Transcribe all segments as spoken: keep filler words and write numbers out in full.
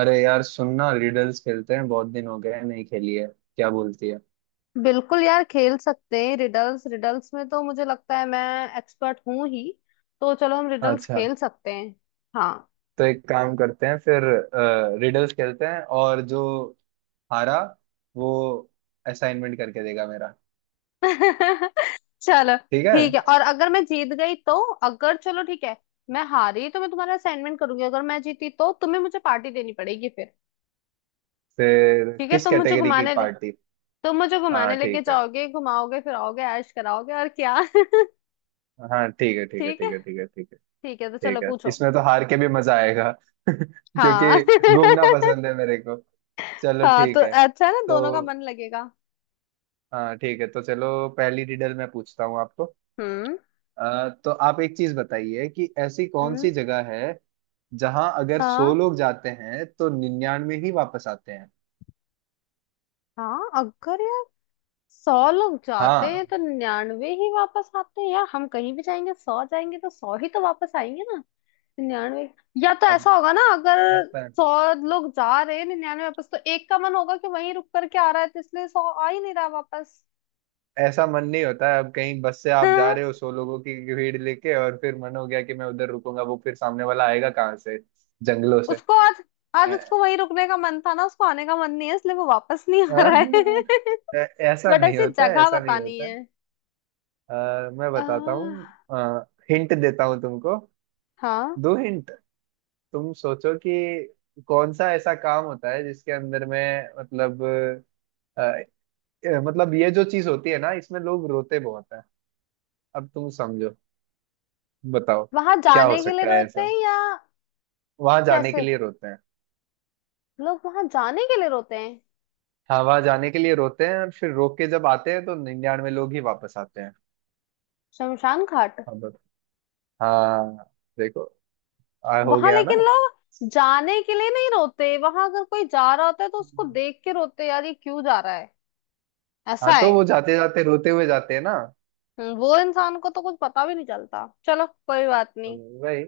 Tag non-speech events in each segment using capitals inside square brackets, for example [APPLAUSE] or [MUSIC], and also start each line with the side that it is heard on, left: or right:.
right: अरे यार, सुनना, रिडल्स खेलते हैं बहुत दिन हो गए हैं, नहीं खेली है, क्या बोलती है।
left: बिल्कुल यार, खेल सकते हैं रिडल्स। रिडल्स में तो मुझे लगता है मैं एक्सपर्ट हूं ही। तो चलो हम रिडल्स
right: अच्छा,
left: खेल सकते हैं। हाँ।
right: तो एक काम करते हैं फिर, रिडल्स खेलते हैं और जो हारा वो असाइनमेंट करके देगा मेरा।
left: [LAUGHS] चलो
right: ठीक
left: ठीक है।
right: है।
left: और अगर मैं जीत गई तो, अगर, चलो ठीक है। मैं हारी तो मैं तुम्हारा असाइनमेंट करूंगी, अगर मैं जीती तो तुम्हें मुझे पार्टी देनी पड़ेगी फिर।
right: फिर
left: ठीक है,
right: किस
left: तुम मुझे
right: कैटेगरी की
left: घुमाने ले
right: पार्टी।
left: तुम मुझे
right: हाँ
left: घुमाने लेके
right: ठीक है।
left: जाओगे, घुमाओगे, फिराओगे, ऐश कराओगे, और क्या। [LAUGHS]
right: हाँ, ठीक है, ठीक है,
left: ठीक है।
right: ठीक है, ठीक है, ठीक है,
left: ठीक है तो चलो
right: ठीक है,
left: पूछो।
right: इसमें तो हार के भी मजा आएगा [LAUGHS]
left: हाँ।
right: क्योंकि
left: [LAUGHS]
right: घूमना पसंद है मेरे को। चलो
left: हाँ, तो
right: ठीक है।
left: अच्छा है ना,
right: तो
left: दोनों का मन लगेगा।
right: हाँ ठीक है, तो चलो। पहली रिडल मैं पूछता हूँ आपको।
left: हम्म।
right: अ, तो आप एक चीज बताइए कि ऐसी कौन
left: हम्म।
right: सी जगह है जहां अगर सौ
left: हाँ।
right: लोग जाते हैं तो निन्यानवे ही वापस आते हैं।
left: हाँ, अगर यार सौ लोग जाते हैं
right: हाँ।
left: तो निन्यानवे ही वापस आते हैं यार। हम कहीं भी जाएंगे, सौ जाएंगे तो सौ ही तो वापस आएंगे ना। निन्यानवे, या तो
right: अब
left: ऐसा होगा ना, अगर
right: अब
left: सौ लोग जा रहे हैं निन्यानवे वापस, तो एक का मन होगा कि वहीं रुक करके आ रहा है, तो इसलिए सौ आ ही नहीं रहा वापस।
right: ऐसा मन नहीं होता है। अब कहीं बस से आप जा
left: हाँ,
right: रहे हो सौ लोगों की भीड़ लेके और फिर मन हो गया कि मैं उधर रुकूंगा, वो फिर सामने वाला आएगा कहाँ से, जंगलों से।
left: उसको आज आज उसको
right: अ,
left: वहीं रुकने का मन था ना, उसको आने का मन नहीं है इसलिए वो वापस नहीं
right: अ,
left: आ रहा है।
right: अ,
left: [LAUGHS]
right: ऐसा
left: बट
right: नहीं
left: ऐसी
right: होता है,
left: जगह
right: ऐसा नहीं
left: बतानी
right: होता
left: है।
right: है। अ, मैं
left: आ,
right: बताता हूँ, हिंट देता हूँ तुमको।
left: हाँ,
right: दो हिंट। तुम सोचो कि कौन सा ऐसा काम होता है जिसके अंदर में मतलब, अ, अ, मतलब ये जो चीज होती है ना, इसमें लोग रोते बहुत हैं। अब तुम समझो, बताओ,
left: वहां
right: क्या हो
left: जाने के लिए
right: सकता है
left: रोते
right: ऐसा।
left: हैं या
right: वहां जाने के
left: कैसे,
right: लिए रोते हैं।
left: लोग वहां जाने के लिए रोते हैं।
right: हाँ वहां जाने के लिए रोते हैं, और फिर रो के जब आते हैं तो निन्यानवे लोग ही वापस आते हैं।
left: शमशान घाट।
right: हाँ बत- हाँ, देखो, आ, हो
left: वहां
right: गया ना।
left: लेकिन लोग जाने के लिए नहीं रोते, वहां अगर कोई जा रहा होता है तो उसको देख के रोते हैं, यार ये क्यों जा रहा है, ऐसा
right: हाँ तो
left: है।
right: वो जाते जाते रोते हुए जाते हैं ना,
left: हम्म, वो इंसान को तो कुछ पता भी नहीं चलता, चलो कोई बात
right: तो
left: नहीं।
right: वही।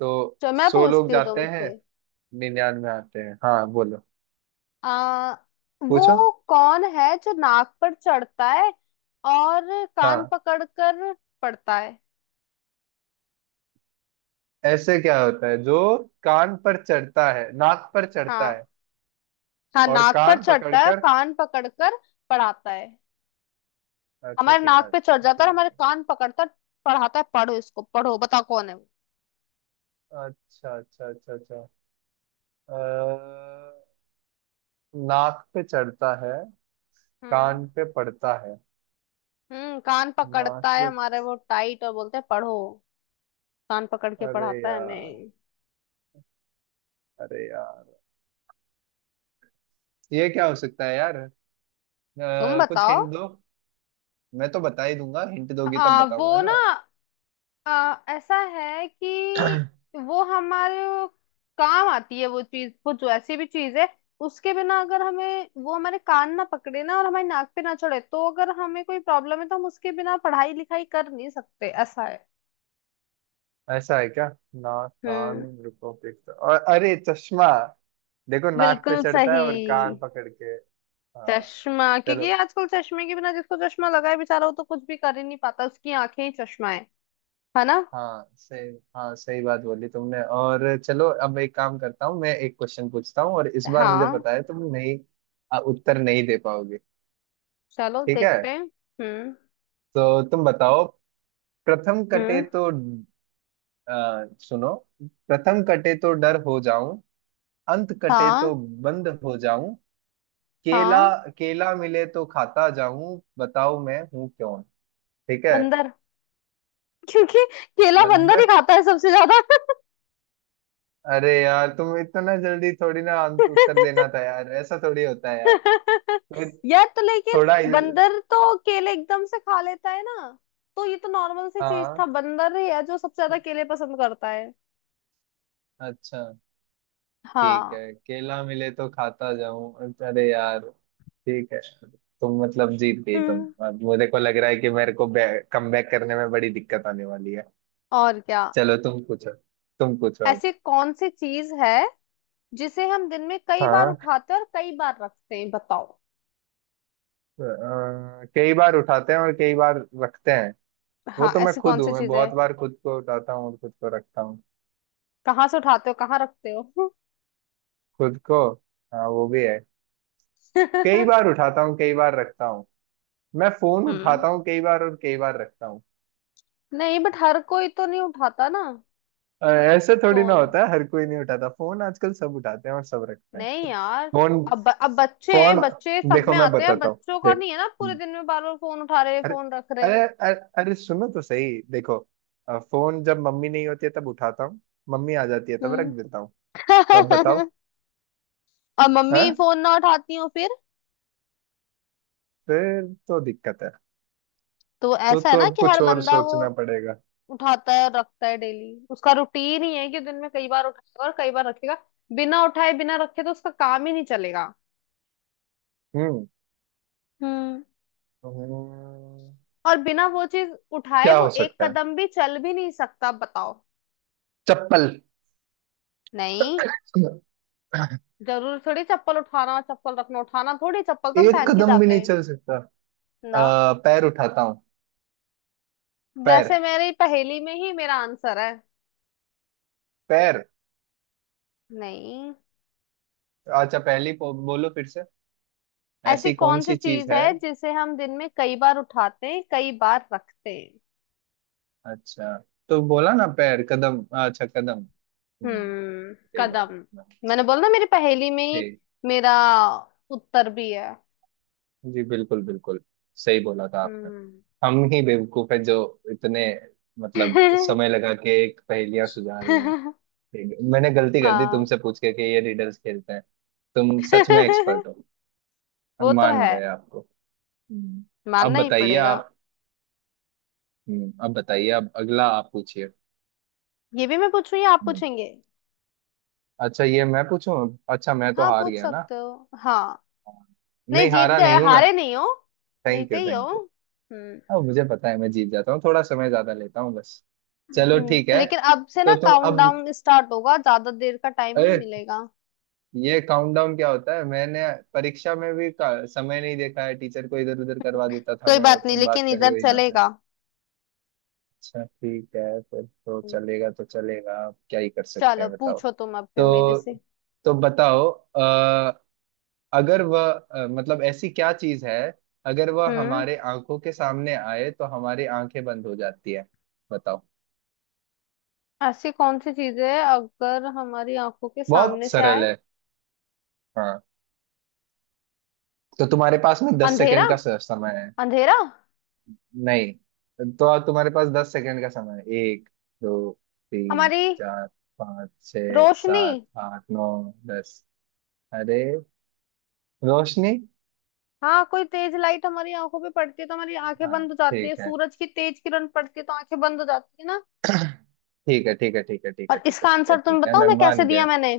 right: तो
left: चलो मैं
right: सौ लोग
left: पूछती हूँ
right: जाते हैं,
left: तुमसे।
right: निन्यानवे आते हैं। हाँ बोलो,
left: आ
right: पूछो।
left: वो कौन है जो नाक पर चढ़ता है और कान
right: हाँ,
left: पकड़कर पढ़ता है?
right: ऐसे क्या होता है जो कान पर चढ़ता है, नाक पर चढ़ता है
left: हाँ। हाँ,
right: और
left: नाक पर
right: कान
left: चढ़ता है,
right: पकड़कर।
left: कान पकड़कर पढ़ाता है।
right: अच्छा,
left: हमारे
right: ठीक है,
left: नाक पे चढ़ जाता है
right: ठीक
left: और हमारे
right: है।
left: कान पकड़ता है, पढ़ाता है, पढ़ो इसको, पढ़ो, बताओ कौन है वो।
right: अच्छा अच्छा अच्छा अच्छा, अ, नाक पे चढ़ता है, कान
left: हम्म।
right: पे पड़ता है,
left: हम्म कान
right: नाक
left: पकड़ता है
right: पे।
left: हमारे वो टाइट और बोलते हैं पढ़ो, कान पकड़ के
right: अरे
left: पढ़ाता है
right: यार,
left: हमें।
right: अरे यार, ये क्या हो सकता है यार, अ,
left: तुम
right: कुछ
left: बताओ।
right: हिंट दो। मैं तो बता ही दूंगा, हिंट दोगी तब
left: आ,
right: बताऊंगा
left: वो ना,
right: ना।
left: आ, ऐसा है कि वो हमारे काम आती है, वो चीज, वो जो ऐसी भी चीज है, उसके बिना, अगर हमें, वो हमारे कान ना पकड़े ना और हमारी नाक पे ना चढ़े, तो अगर हमें कोई प्रॉब्लम है तो हम उसके बिना पढ़ाई लिखाई कर नहीं सकते, ऐसा है।
right: [CLEARS THROAT] ऐसा है क्या, नाक कान
left: हम्म।
right: रुको देखते, और अरे चश्मा। देखो नाक पे
left: बिल्कुल
right: चढ़ता है
left: सही।
right: और कान पकड़ के। हाँ,
left: चश्मा!
right: चलो।
left: क्योंकि आजकल चश्मे के बिना, जिसको चश्मा लगा है बेचारा, वो तो कुछ भी कर ही नहीं पाता, उसकी आंखें ही चश्मा है है ना।
right: हाँ सही, हाँ सही बात बोली तुमने। और चलो अब एक काम करता हूँ, मैं एक क्वेश्चन पूछता हूँ और इस बार मुझे
left: हाँ।
right: पता है तुम नहीं आ, उत्तर नहीं दे पाओगे।
left: चलो
right: ठीक है,
left: देखते हैं। हम्म।
right: तो तुम बताओ, प्रथम कटे
left: हम्म।
right: तो, आ, सुनो, प्रथम कटे तो डर हो जाऊं, अंत कटे
left: हाँ।
right: तो बंद हो जाऊं, केला,
left: हाँ।
right: केला मिले तो खाता जाऊं, बताओ मैं हूं कौन। ठीक है,
left: बंदर। [LAUGHS] क्योंकि केला
right: बंद।
left: बंदर ही खाता है सबसे ज्यादा।
right: अरे यार तुम इतना जल्दी थोड़ी ना आंस- उत्तर देना था यार, ऐसा थोड़ी होता है यार
left: [LAUGHS]
right: तुम्हें।
left: यार तो, लेकिन
right: थोड़ा इल-
left: बंदर तो केले एकदम से खा लेता है ना, तो ये तो नॉर्मल सी चीज
right: हाँ
left: था, बंदर ही है जो सबसे ज्यादा केले पसंद करता है।
right: अच्छा ठीक
left: हाँ।
right: है, केला मिले तो खाता जाऊं, अरे यार। ठीक है। तुम मतलब जीत गई तुम,
left: हम्म।
right: अब मुझे को लग रहा है कि मेरे को कमबैक करने में बड़ी दिक्कत आने वाली है।
left: और क्या।
right: चलो तुम पूछो, तुम पूछो अब।
left: ऐसी कौन सी चीज है जिसे हम दिन में कई बार
right: हाँ,
left: उठाते हैं और कई बार रखते हैं, बताओ?
right: अ, कई बार उठाते हैं और कई बार रखते हैं, वो
left: हाँ,
right: तो मैं
left: ऐसी कौन
right: खुद
left: सी
right: हूँ, मैं
left: चीज
right: बहुत
left: है।
right: बार खुद को उठाता हूँ और खुद को रखता हूँ।
left: कहाँ से उठाते हो, कहाँ रखते हो? [LAUGHS]
right: खुद को, हाँ वो भी है, कई बार उठाता हूँ कई बार रखता हूँ। मैं फोन
left: हम्म।
right: उठाता हूँ कई बार और कई बार रखता हूँ।
left: नहीं, बट हर कोई तो नहीं उठाता ना,
right: अ, ऐसे थोड़ी ना
left: फोन।
right: होता है, हर कोई नहीं उठाता, फोन आजकल सब उठाते हैं और सब रखते हैं।
left: नहीं यार,
right: फोन,
left: अब अब बच्चे हैं,
right: फोन,
left: बच्चे सब
right: देखो
left: में
right: मैं
left: आते हैं,
right: बताता हूँ,
left: बच्चों का
right: देख
left: नहीं है ना पूरे दिन में बार बार फोन उठा रहे
right: अरे,
left: फोन रख रहे।
right: अरे अरे, अरे सुनो तो सही, देखो अ, फोन जब मम्मी नहीं होती है तब उठाता हूँ, मम्मी आ जाती है तब रख
left: हम्म।
right: देता हूँ। तो अब बताओ।
left: [LAUGHS] और मम्मी
right: हाँ,
left: फोन ना उठाती हो फिर?
right: फिर तो दिक्कत है।
left: तो
right: तो
left: ऐसा है
right: तो
left: ना
right: अब
left: कि
right: कुछ
left: हर
right: और
left: बंदा वो
right: सोचना पड़ेगा।
left: उठाता है और रखता है, डेली उसका रूटीन ही है कि दिन में कई बार उठाएगा और कई बार रखेगा, बिना उठाए बिना रखे तो उसका काम ही नहीं चलेगा।
right: हम्म।
left: हम्म।
right: हम्म,
left: और बिना वो चीज उठाए
right: क्या
left: वो
right: हो
left: एक
right: सकता है।
left: कदम भी चल भी नहीं सकता, बताओ।
right: चप्पल,
left: नहीं, जरूर थोड़ी चप्पल उठाना चप्पल रखना उठाना थोड़ी, चप्पल तो हम
right: एक
left: पहन के
right: कदम भी
left: जाते
right: नहीं
left: हैं
right: चल सकता।
left: ना।
right: आ, पैर उठाता हूँ, पैर,
left: वैसे मेरी पहेली में ही मेरा आंसर है।
right: पैर।
left: नहीं।
right: अच्छा पहली पो- बोलो फिर से,
left: ऐसी
right: ऐसी कौन
left: कौन सी
right: सी चीज
left: चीज
right: है।
left: है जिसे हम दिन में कई बार उठाते हैं, कई बार रखते हैं।
right: अच्छा, तो बोला ना, पैर कदम, अच्छा कदम। हम्म,
left: हम्म,
right: सही बात
left: कदम।
right: है।
left: मैंने
right: अच्छा।
left: बोला ना, मेरी पहेली में ही
right: ठीक,
left: मेरा उत्तर भी है।
right: जी बिल्कुल बिल्कुल, सही बोला था आपने।
left: हम्म।
right: हम ही बेवकूफ है जो इतने मतलब समय
left: [LAUGHS]
right: लगा के एक पहेलियां सुझा रहे हैं। ठीक है। मैंने गलती कर दी
left: हाँ।
right: तुमसे पूछ के कि ये रीडल्स खेलते हैं, तुम सच में एक्सपर्ट हो,
left: [LAUGHS]
right: हम
left: वो तो
right: मान
left: है,
right: गए आपको। हम्म। अब
left: मानना ही
right: बताइए
left: पड़ेगा।
right: आप। हम्म, अब बताइए, अब अगला आप पूछिए।
left: ये भी मैं पूछूं या आप
right: हम्म,
left: पूछेंगे?
right: अच्छा ये मैं पूछूं। अच्छा मैं तो
left: हाँ,
right: हार
left: पूछ
right: गया ना,
left: सकते हो। हाँ, नहीं
right: नहीं
left: जीत
right: हारा
left: गए,
right: नहीं हूं मैं,
left: हारे नहीं हो,
right: थैंक
left: जीते
right: यू
left: ही हो।
right: Thank you.
left: हम्म।
right: अब मुझे पता है मैं जीत जाता हूँ, थोड़ा समय ज्यादा लेता हूँ बस। चलो
left: हम्म,
right: ठीक है।
left: लेकिन अब से ना
right: तो तुम अब,
left: काउंटडाउन स्टार्ट होगा, ज्यादा देर का टाइम नहीं
right: अरे,
left: मिलेगा।
right: ये काउंटडाउन क्या होता है, मैंने परीक्षा में भी का, समय नहीं देखा है, टीचर को इधर उधर करवा देता था
left: कोई
right: मैं, और
left: बात नहीं,
right: तुम बात
left: लेकिन
right: कर रहे
left: इधर
right: हो यहाँ।
left: चलेगा।
right: अच्छा ठीक है, फिर तो
left: हम्म,
right: चलेगा, तो चलेगा, अब क्या ही कर सकते
left: चलो
right: हैं बताओ।
left: पूछो तुम अब फिर मेरे
right: तो
left: से।
right: तो बताओ, अ, अगर वह अ, मतलब ऐसी क्या चीज है अगर वह
left: हम्म।
right: हमारे आंखों के सामने आए तो हमारी आंखें बंद हो जाती है, बताओ।
left: ऐसी कौन सी चीज है अगर हमारी आंखों के
right: बहुत
left: सामने से
right: सरल
left: आए?
right: है। हाँ, तो तुम्हारे पास में दस
left: अंधेरा।
right: सेकंड का स- समय है।
left: अंधेरा।
right: नहीं, तो अब तुम्हारे पास दस सेकंड का समय है, एक, दो, तीन,
left: हमारी
right: चार, पाँच, छः,
left: रोशनी।
right: सात, आठ, नौ, दस। अरे, रोशनी!
left: हाँ, कोई तेज लाइट हमारी आंखों पे पड़ती है तो हमारी आंखें
right: हाँ,
left: बंद हो जाती है,
right: ठीक है,
left: सूरज की तेज किरण पड़ती है तो आंखें बंद हो जाती है ना।
right: ठीक है, ठीक है, ठीक है, ठीक है,
left: और
right: ठीक है,
left: इसका
right: ठीक है,
left: आंसर तुम
right: ठीक है,
left: बताओ
right: मैं
left: मैं
right: मान
left: कैसे दिया
right: गया।
left: मैंने,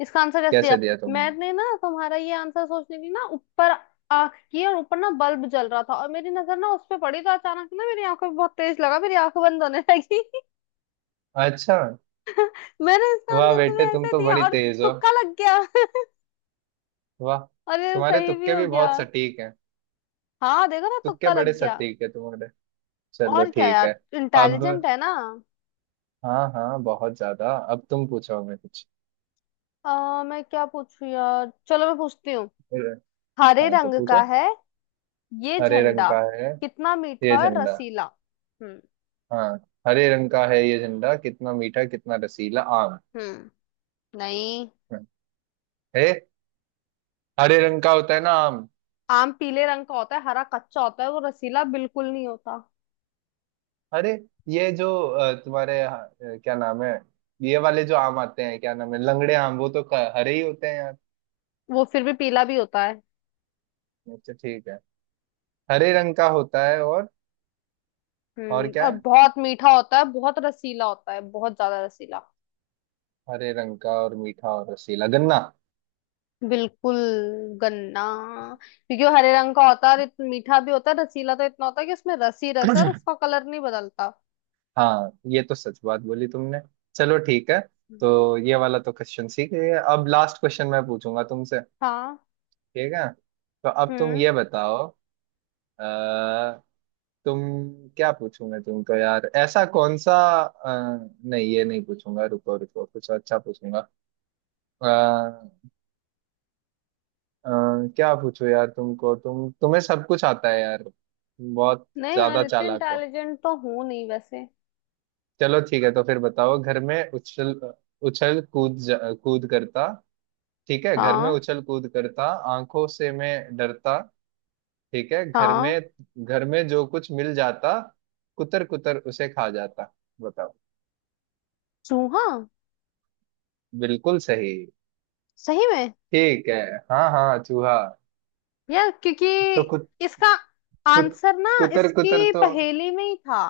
left: इसका आंसर कैसे
right: कैसे
left: दिया।
right: दिया तुमने।
left: मैंने ना तुम्हारा ये आंसर सोचने की ना, ऊपर आंख की और ऊपर ना बल्ब जल रहा था, और मेरी नजर ना उस पे पड़ी, तो अचानक ना मेरी आंखों में बहुत तेज लगा, मेरी आंख बंद होने लगी। [LAUGHS]
right: अच्छा,
left: मैंने इसका
right: वाह
left: आंसर
right: बेटे
left: तुम्हें
right: तुम
left: ऐसे
right: तो
left: दिया।
right: बड़ी
left: और
right: तेज हो।
left: तुक्का लग गया।
right: वाह,
left: अरे
right: तुम्हारे
left: सही भी
right: तुक्के
left: हो
right: भी
left: गया।
right: बहुत सटीक हैं,
left: हाँ देखो ना,
right: तुक्के
left: तुक्का
right: बड़े
left: लग गया।
right: सटीक है तुम्हारे। चलो
left: और क्या
right: ठीक
left: यार,
right: है। अब,
left: इंटेलिजेंट है ना।
right: हाँ हाँ, बहुत ज्यादा, अब तुम पूछो हमें कुछ।
left: आ, मैं क्या पूछू यार, चलो मैं पूछती हूँ। हरे
right: हाँ तो
left: रंग का
right: पूछो।
left: है ये
right: हरे रंग
left: झंडा,
right: का है
left: कितना
right: ये
left: मीठा और
right: झंडा।
left: रसीला। हम्म।
right: हाँ, हरे रंग का है ये झंडा कितना मीठा कितना रसीला, आम
left: हम्म। नहीं,
right: है, हरे रंग का होता है ना आम।
left: आम पीले रंग का होता है, हरा कच्चा होता है, वो रसीला बिल्कुल नहीं होता।
right: अरे ये जो अ, तुम्हारे अ, क्या नाम है, ये वाले जो आम आते हैं, क्या नाम है, लंगड़े आम, वो तो क- हरे ही होते हैं यार।
left: वो फिर भी पीला भी होता है।
right: अच्छा ठीक है, हरे रंग का होता है और और
left: हम्म
right: क्या
left: और
right: है,
left: बहुत मीठा होता है, बहुत रसीला होता है, बहुत ज्यादा रसीला।
right: हरे रंग का और मीठा और रसीला, गन्ना।
left: बिल्कुल, गन्ना। क्योंकि वो हरे रंग का होता है और इतना मीठा भी होता है, रसीला तो इतना होता है कि उसमें रस ही रस है, और
right: [COUGHS]
left: उसका कलर नहीं बदलता।
right: हाँ, ये तो सच बात बोली तुमने। चलो ठीक है, तो ये वाला तो क्वेश्चन सीख गए, अब लास्ट क्वेश्चन मैं पूछूंगा तुमसे।
left: हाँ।
right: ठीक है, तो अब तुम
left: हम्म।
right: ये बताओ, अ, तुम, क्या पूछूंगा तुमको यार, ऐसा कौन सा, अ, नहीं ये नहीं पूछूंगा, रुको रुको, कुछ अच्छा पूछूंगा। अ, अ, क्या पूछूं यार तुमको, तुम तुम्हें सब कुछ आता है यार, तुम बहुत
left: नहीं यार,
right: ज्यादा
left: इतने
right: चालाक हो।
left: इंटेलिजेंट तो हूँ नहीं वैसे।
right: चलो ठीक है, तो फिर बताओ, घर में उछल, उछल कूद जा- कूद करता, ठीक है, घर में
left: हाँ
right: उछल कूद करता, आंखों से मैं डरता, ठीक है घर
left: हाँ,
right: में, घर में जो कुछ मिल जाता, कुतर कुतर उसे खा जाता, बताओ।
left: चूहा।
right: बिल्कुल सही,
left: सही में।
right: ठीक है, हाँ हाँ चूहा।
left: यार क्योंकि
right: तो कुत
left: इसका
right: कुत
left: आंसर ना,
right: कुतर कुतर
left: इसकी
right: तो,
left: पहेली में ही था।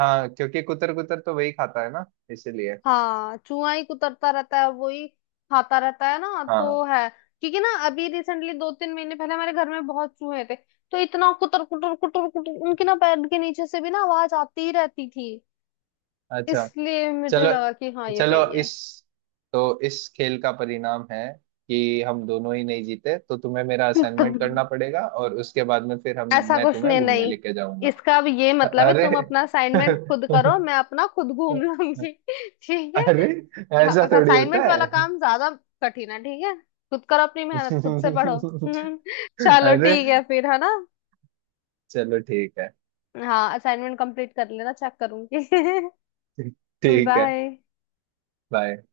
right: हाँ क्योंकि कुतर कुतर तो वही खाता है ना, इसीलिए।
left: हाँ, चूहा ही कुतरता रहता है, वही खाता रहता है ना,
right: हाँ,
left: तो है। क्योंकि ना अभी रिसेंटली दो तीन महीने पहले हमारे घर में बहुत चूहे थे, तो इतना कुतर कुतर कुतर कुतर, उनके ना पैर के नीचे से भी ना आवाज आती ही रहती थी,
right: अच्छा,
left: इसलिए मुझे
right: चलो।
left: लगा कि हाँ ये
right: चलो
left: वही है।
right: इस तो इस खेल का परिणाम है कि हम दोनों ही नहीं जीते, तो तुम्हें मेरा असाइनमेंट करना
left: [LAUGHS]
right: पड़ेगा और उसके बाद में फिर हम
left: ऐसा
right: मैं
left: कुछ
right: तुम्हें
left: नहीं,
right: घूमने
left: नहीं,
right: लेके जाऊंगा।
left: इसका अब ये
right: अ-
left: मतलब है
right: अरे,
left: तुम अपना असाइनमेंट खुद करो,
right: [LAUGHS]
left: मैं अपना खुद घूम लूंगी। [LAUGHS] ठीक है।
right: अरे,
left: हाँ,
right: ऐसा थोड़ी होता
left: असाइनमेंट वाला
right: है,
left: काम ज्यादा कठिन है, ठीक है, खुद करो, अपनी मेहनत खुद से पढ़ो। [LAUGHS]
right: [LAUGHS]
left: चलो
right: अरे,
left: ठीक है फिर, है ना।
right: चलो ठीक है,
left: हाँ, असाइनमेंट कंप्लीट कर लेना, चेक करूंगी। [LAUGHS]
right: ठीक है,
left: बाय।
right: बाय।